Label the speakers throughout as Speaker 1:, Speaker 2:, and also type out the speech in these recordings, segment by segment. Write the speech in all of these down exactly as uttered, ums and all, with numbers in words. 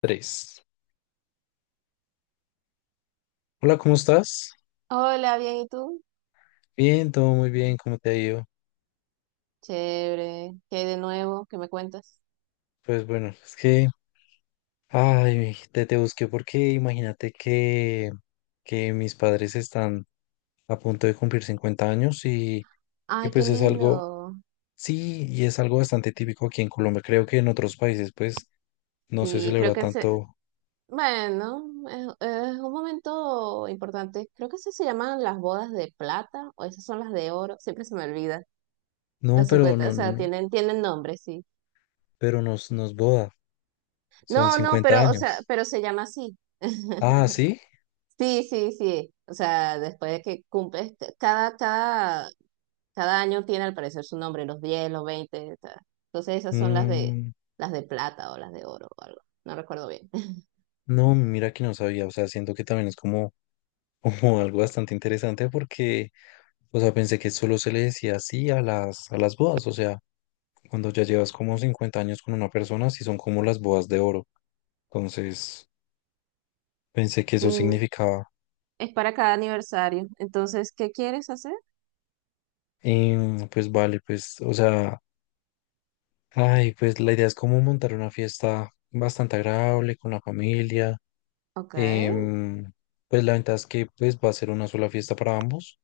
Speaker 1: Tres. Hola, ¿cómo estás?
Speaker 2: Hola, bien, ¿y tú?
Speaker 1: Bien, todo muy bien, ¿cómo te ha ido?
Speaker 2: Chévere. ¿Qué hay de nuevo? ¿Qué me cuentas?
Speaker 1: Pues bueno, es que, ay, te, te busqué porque imagínate que, que, mis padres están a punto de cumplir cincuenta años y, y
Speaker 2: Ay, qué
Speaker 1: pues es algo,
Speaker 2: lindo.
Speaker 1: sí, y es algo bastante típico aquí en Colombia. Creo que en otros países pues no se
Speaker 2: Sí, creo
Speaker 1: celebra
Speaker 2: que se...
Speaker 1: tanto,
Speaker 2: Bueno, es, es un momento importante. Creo que esas se llaman las bodas de plata o esas son las de oro. Siempre se me olvida.
Speaker 1: no,
Speaker 2: Los
Speaker 1: pero
Speaker 2: cincuenta, o
Speaker 1: no,
Speaker 2: sea,
Speaker 1: no,
Speaker 2: tienen, tienen nombre, sí.
Speaker 1: pero nos, nos boda, son
Speaker 2: No, no,
Speaker 1: cincuenta
Speaker 2: pero, o sea,
Speaker 1: años.
Speaker 2: pero se llama así.
Speaker 1: Ah, ¿sí?
Speaker 2: Sí, sí, sí. O sea, después de que cumples, cada, cada Cada año tiene al parecer su nombre, los diez los veinte ta. Entonces esas son las de
Speaker 1: Mm,
Speaker 2: las de plata o las de oro o algo. No recuerdo bien.
Speaker 1: no, mira que no sabía, o sea, siento que también es como Como algo bastante interesante porque, o sea, pensé que solo se le decía así a las, a las bodas, o sea, cuando ya llevas como cincuenta años con una persona, sí son como las bodas de oro. Entonces, pensé que eso
Speaker 2: Mm,
Speaker 1: significaba,
Speaker 2: Es para cada aniversario. Entonces, ¿qué quieres hacer?
Speaker 1: em, pues vale, pues, o sea, ay, pues la idea es como montar una fiesta bastante agradable con la familia.
Speaker 2: Ok.
Speaker 1: em, pues la ventaja es que pues va a ser una sola fiesta para ambos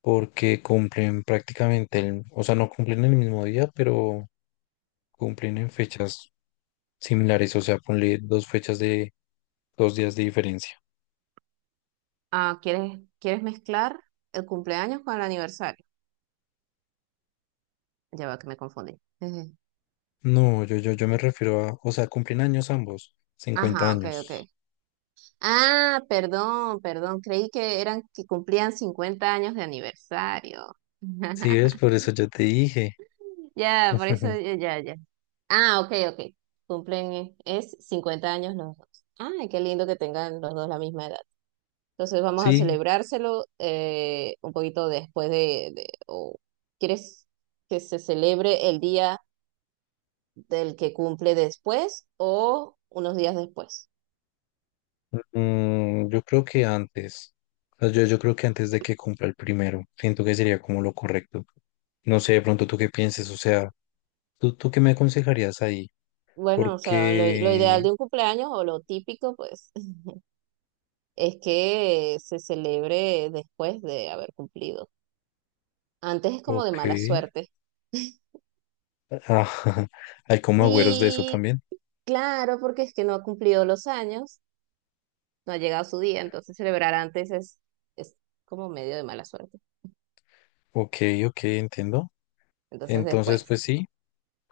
Speaker 1: porque cumplen prácticamente el, o sea, no cumplen el mismo día, pero cumplen en fechas similares, o sea, ponle dos fechas de dos días de diferencia.
Speaker 2: Ah, ¿quieres, quieres mezclar el cumpleaños con el aniversario? Ya va que me confundí. Ujú.
Speaker 1: No, yo, yo, yo me refiero a, o sea, cumplen años ambos, cincuenta
Speaker 2: Ajá, ok, ok.
Speaker 1: años.
Speaker 2: Ah, perdón, perdón. Creí que eran que cumplían cincuenta años de aniversario.
Speaker 1: Sí, es por eso yo te dije.
Speaker 2: Ya, por eso, ya, ya. Ah, ok, ok. Cumplen, eh, es cincuenta años los dos. Ay, qué lindo que tengan los dos la misma edad. Entonces vamos a
Speaker 1: Sí,
Speaker 2: celebrárselo, eh, un poquito después de, de- o ¿quieres que se celebre el día del que cumple después o unos días después?
Speaker 1: mm, yo creo que antes, o sea, yo, yo creo que antes de que cumpla el primero, siento que sería como lo correcto. No sé, de pronto tú qué pienses, o sea, ¿tú, tú qué me aconsejarías ahí?
Speaker 2: Bueno, o sea, lo, lo ideal
Speaker 1: Porque,
Speaker 2: de un cumpleaños o lo típico, pues, es que se celebre después de haber cumplido. Antes es como de
Speaker 1: ok,
Speaker 2: mala suerte.
Speaker 1: ah, hay como agüeros de eso
Speaker 2: Sí,
Speaker 1: también.
Speaker 2: claro, porque es que no ha cumplido los años, no ha llegado su día, entonces celebrar antes es, es como medio de mala suerte.
Speaker 1: Ok, ok, entiendo.
Speaker 2: Entonces
Speaker 1: Entonces,
Speaker 2: después,
Speaker 1: pues sí.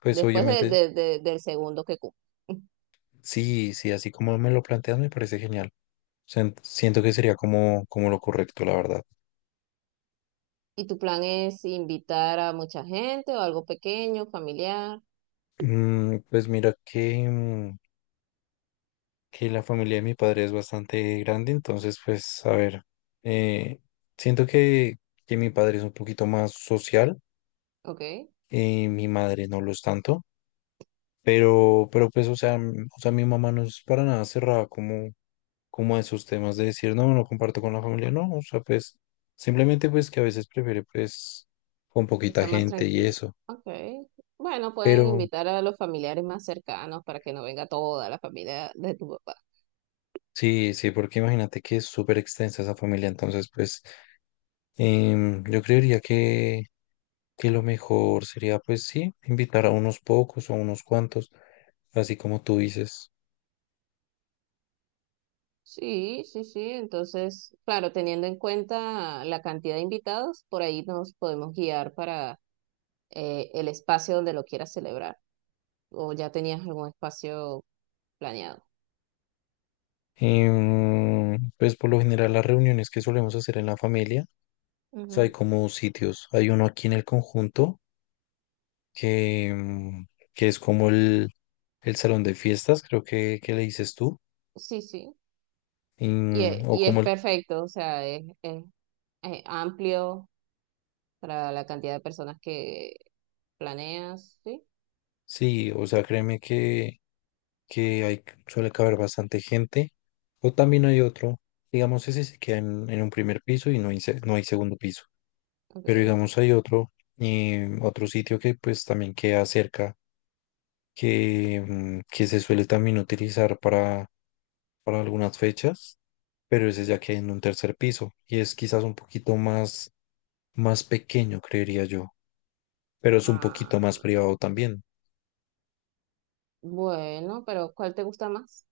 Speaker 1: Pues
Speaker 2: después de-
Speaker 1: obviamente,
Speaker 2: de- de- del segundo que cumple.
Speaker 1: sí, sí, así como me lo planteas, me parece genial. Sen- siento que sería como, como, lo correcto, la verdad.
Speaker 2: ¿Y tu plan es invitar a mucha gente o algo pequeño, familiar?
Speaker 1: Mm, pues mira que, mm, que la familia de mi padre es bastante grande, entonces, pues, a ver, eh, siento que, que mi padre es un poquito más social,
Speaker 2: Ok, que
Speaker 1: eh, mi madre no lo es tanto, pero, pero pues, o sea, mm, o sea, mi mamá no es para nada cerrada, como como a esos temas de decir, no, no comparto con la familia, no, o sea, pues simplemente pues que a veces prefiere pues con
Speaker 2: sea
Speaker 1: poquita
Speaker 2: más
Speaker 1: gente y
Speaker 2: tranquilo.
Speaker 1: eso,
Speaker 2: Ok, bueno, pueden
Speaker 1: pero
Speaker 2: invitar a los familiares más cercanos para que no venga toda la familia de tu papá.
Speaker 1: sí, sí, porque imagínate que es súper extensa esa familia, entonces pues em, yo creería que, que lo mejor sería pues sí, invitar a unos pocos o a unos cuantos, así como tú dices.
Speaker 2: Sí, sí, sí. Entonces, claro, teniendo en cuenta la cantidad de invitados, por ahí nos podemos guiar para, eh, el espacio donde lo quieras celebrar. O ya tenías algún espacio planeado.
Speaker 1: Em, pues por lo general las reuniones que solemos hacer en la familia, o sea, hay
Speaker 2: Ujú.
Speaker 1: como sitios, hay uno aquí en el conjunto que, mm, que es como el, el salón de fiestas, creo que, que le dices tú,
Speaker 2: Sí, sí. Y, e-
Speaker 1: mm, o
Speaker 2: y
Speaker 1: como
Speaker 2: es
Speaker 1: el,
Speaker 2: perfecto, o sea, es, es- es amplio para la cantidad de personas que planeas, ¿sí?
Speaker 1: sí, o sea, créeme que, que hay, suele caber bastante gente, o también hay otro, digamos, ese se queda en, en un primer piso y no hay, se- no hay segundo piso, pero
Speaker 2: Ok.
Speaker 1: digamos hay otro, eh, otro sitio que pues también queda cerca, que, mm, que se suele también utilizar para, para algunas fechas, pero ese ya queda en un tercer piso y es quizás un poquito más más pequeño, creería yo, pero es un poquito más
Speaker 2: Ah,
Speaker 1: privado también.
Speaker 2: bueno, pero ¿cuál te gusta más?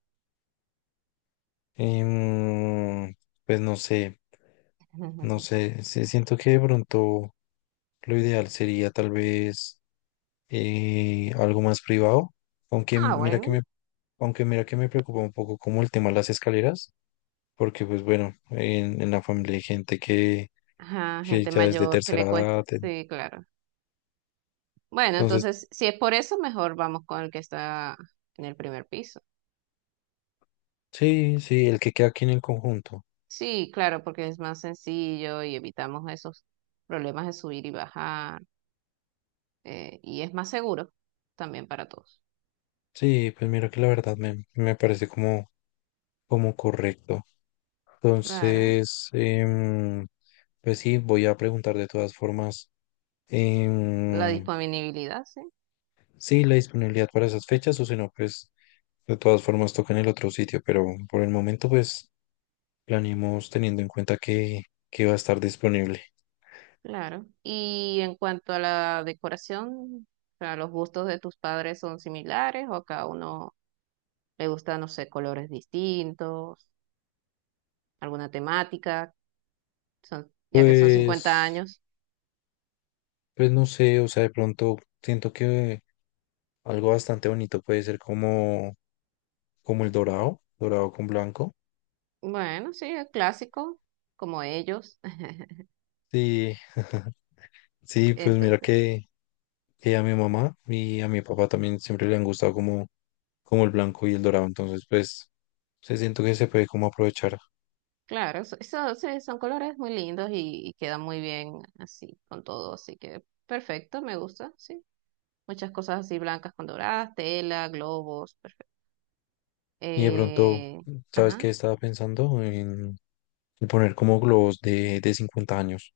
Speaker 1: Em, pues no sé, no sé, sí, siento que de pronto lo ideal sería tal vez eh, algo más privado, aunque
Speaker 2: Ah,
Speaker 1: mira que
Speaker 2: bueno.
Speaker 1: me, aunque mira que me preocupa un poco como el tema de las escaleras, porque pues bueno, en, en la familia hay gente que,
Speaker 2: Ajá,
Speaker 1: que
Speaker 2: gente
Speaker 1: ya es de
Speaker 2: mayor, ¿que
Speaker 1: tercera
Speaker 2: le cuesta?
Speaker 1: edad,
Speaker 2: Sí, claro. Bueno,
Speaker 1: entonces
Speaker 2: entonces, si es por eso, mejor vamos con el que está en el primer piso.
Speaker 1: sí, sí, el que queda aquí en el conjunto,
Speaker 2: Sí, claro, porque es más sencillo y evitamos esos problemas de subir y bajar, eh, y es más seguro también para todos.
Speaker 1: sí, pues mira que la verdad me, me parece como, como correcto.
Speaker 2: Claro,
Speaker 1: Entonces, em, pues sí, voy a preguntar de todas formas
Speaker 2: la
Speaker 1: em,
Speaker 2: disponibilidad, sí,
Speaker 1: sí, la disponibilidad para esas fechas o si no, pues de todas formas toca en el otro sitio, pero por el momento pues planeemos teniendo en cuenta que, que, va a estar disponible.
Speaker 2: claro. Y en cuanto a la decoración, o sea, ¿los gustos de tus padres son similares o a cada uno le gusta, no sé, colores distintos, alguna temática, son, ya que son cincuenta
Speaker 1: Pues,
Speaker 2: años?
Speaker 1: pues no sé, o sea, de pronto siento que algo bastante bonito puede ser como, como el dorado, dorado con blanco.
Speaker 2: Bueno, sí, es clásico, como ellos.
Speaker 1: Sí, sí, pues mira
Speaker 2: Entonces, sí,
Speaker 1: que... que a mi mamá y a mi papá también siempre le han gustado como, como el blanco y el dorado. Entonces, pues, se siento que se puede como aprovechar.
Speaker 2: claro, so- so- sí, son colores muy lindos y, y quedan muy bien así, con todo. Así que perfecto, me gusta, sí. Muchas cosas así blancas con doradas, tela, globos, perfecto.
Speaker 1: Y de pronto,
Speaker 2: Eh,
Speaker 1: ¿sabes qué?
Speaker 2: ajá.
Speaker 1: Estaba pensando en, en poner como globos de, de cincuenta años.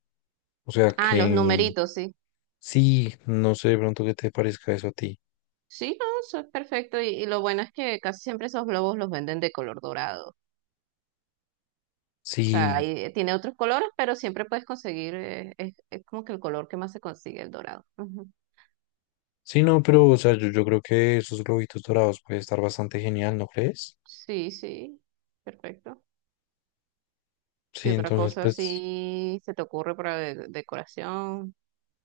Speaker 1: O sea
Speaker 2: Ah, los
Speaker 1: que
Speaker 2: numeritos, sí.
Speaker 1: sí, no sé de pronto qué te parezca eso a ti.
Speaker 2: Sí, no, eso es perfecto. Y, y lo bueno es que casi siempre esos globos los venden de color dorado. O sea,
Speaker 1: Sí,
Speaker 2: ahí tiene otros colores, pero siempre puedes conseguir, eh, es, es como que el color que más se consigue, el dorado. Ujú.
Speaker 1: sí, no, pero o sea, yo, yo creo que esos globitos dorados puede estar bastante genial, ¿no crees?
Speaker 2: Sí, sí, perfecto.
Speaker 1: Sí,
Speaker 2: ¿Qué otra
Speaker 1: entonces,
Speaker 2: cosa
Speaker 1: pues.
Speaker 2: así se te ocurre para de- decoración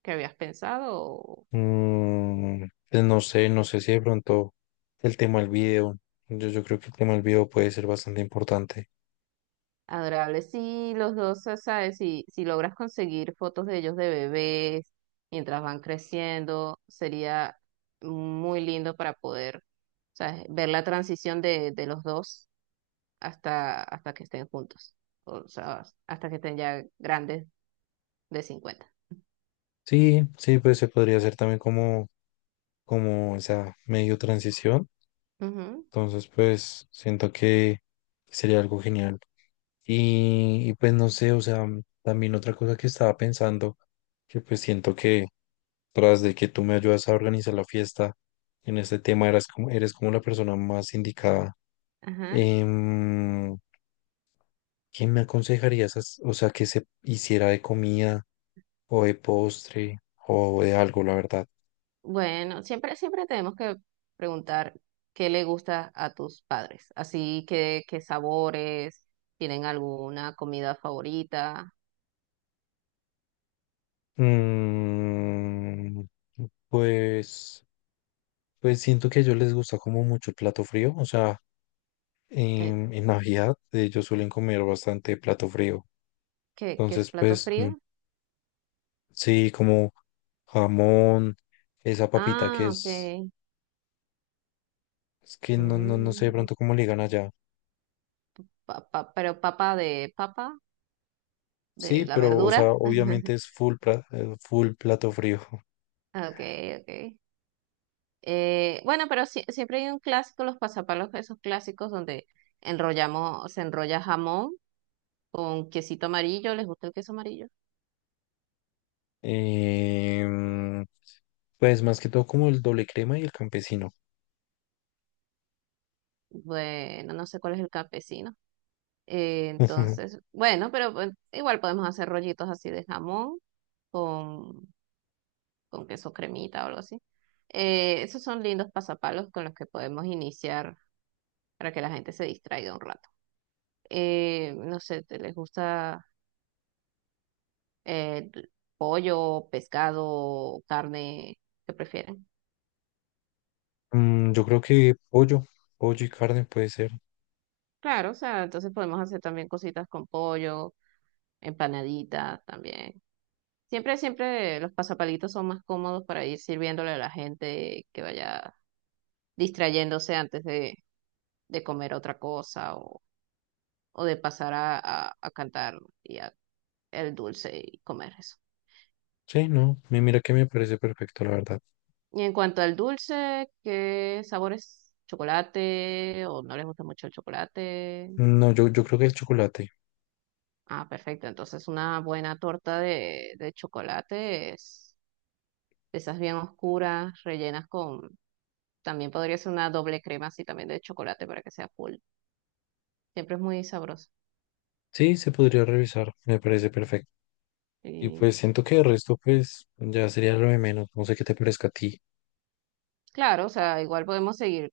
Speaker 2: que habías pensado? O
Speaker 1: Mm, pues no sé, no sé si de pronto el tema del video. Yo, yo creo que el tema del video puede ser bastante importante.
Speaker 2: adorable, sí, los dos, o sea, ¿sabes? Si, si logras conseguir fotos de ellos de bebés mientras van creciendo, sería muy lindo para poder, ¿sabes? Ver la transición de, de los dos hasta, hasta que estén juntos, o sea, hasta que estén ya grandes de cincuenta.
Speaker 1: Sí, sí, pues se podría hacer también como, como esa medio transición.
Speaker 2: Ujú.
Speaker 1: Entonces, pues siento que sería algo genial. Y, y pues no sé, o sea, también otra cosa que estaba pensando, que pues siento que tras de que tú me ayudas a organizar la fiesta en este tema, eras como, eres como la persona más indicada.
Speaker 2: Ajá.
Speaker 1: Em, ¿Qué me aconsejarías, as- o sea, que se hiciera de comida o de postre o de algo, la verdad?
Speaker 2: Bueno, siempre, siempre tenemos que preguntar qué le gusta a tus padres, así que qué sabores, tienen alguna comida favorita,
Speaker 1: Mm, pues, pues siento que a ellos les gusta como mucho el plato frío, o sea,
Speaker 2: eh,
Speaker 1: en, en Navidad ellos suelen comer bastante plato frío,
Speaker 2: ¿qué, qué es
Speaker 1: entonces
Speaker 2: plato
Speaker 1: pues mm,
Speaker 2: frío?
Speaker 1: sí, como jamón, esa papita que
Speaker 2: Ah,
Speaker 1: es,
Speaker 2: ok.
Speaker 1: es que no, no, no sé de
Speaker 2: Mm,
Speaker 1: pronto cómo le digan allá.
Speaker 2: pa- pa- pero papa de papa,
Speaker 1: Sí,
Speaker 2: de la
Speaker 1: pero, o
Speaker 2: verdura.
Speaker 1: sea, obviamente es full, pla- eh, full plato frío.
Speaker 2: Okay, okay. Eh, bueno, pero sí- siempre hay un clásico, los pasapalos, esos clásicos donde enrollamos, se enrolla jamón con quesito amarillo, ¿les gusta el queso amarillo?
Speaker 1: Em, Pues más que todo como el doble crema y el campesino.
Speaker 2: Bueno, no sé cuál es el campesino. Eh, entonces, bueno, pero pues, igual podemos hacer rollitos así de jamón con, con queso cremita o algo así. Eh, esos son lindos pasapalos con los que podemos iniciar para que la gente se distraiga un rato. Eh, no sé, ¿te les gusta, eh, pollo, pescado, carne? ¿Qué prefieren?
Speaker 1: Mm, yo creo que pollo, pollo y carne puede ser.
Speaker 2: Claro, o sea, entonces podemos hacer también cositas con pollo, empanaditas también. Siempre, siempre los pasapalitos son más cómodos para ir sirviéndole a la gente que vaya distrayéndose antes de, de comer otra cosa, o, o de pasar a, a- a cantar y a- el dulce y comer eso.
Speaker 1: Sí, no, mi- mira que me parece perfecto, la verdad.
Speaker 2: Y en cuanto al dulce, ¿qué sabores? ¿Chocolate? ¿O no les gusta mucho el chocolate?
Speaker 1: No, yo, yo creo que el chocolate.
Speaker 2: Ah, perfecto. Entonces una buena torta de, de chocolate es de esas bien oscuras, rellenas con... También podría ser una doble crema así también de chocolate para que sea full. Siempre es muy sabroso.
Speaker 1: Sí, se podría revisar, me parece perfecto. Y
Speaker 2: Y
Speaker 1: pues siento que el resto pues ya sería lo de menos, no sé qué te parezca a ti.
Speaker 2: claro, o sea, igual podemos seguir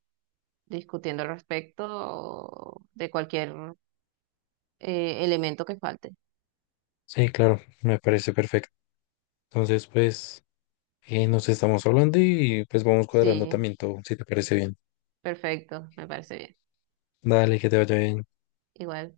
Speaker 2: discutiendo al respecto de cualquier, eh, elemento que falte.
Speaker 1: Sí, claro, me parece perfecto. Entonces pues eh, nos estamos hablando y pues vamos cuadrando
Speaker 2: Sí,
Speaker 1: también todo, si te parece bien.
Speaker 2: perfecto, me parece bien.
Speaker 1: Dale, que te vaya bien.
Speaker 2: Igual.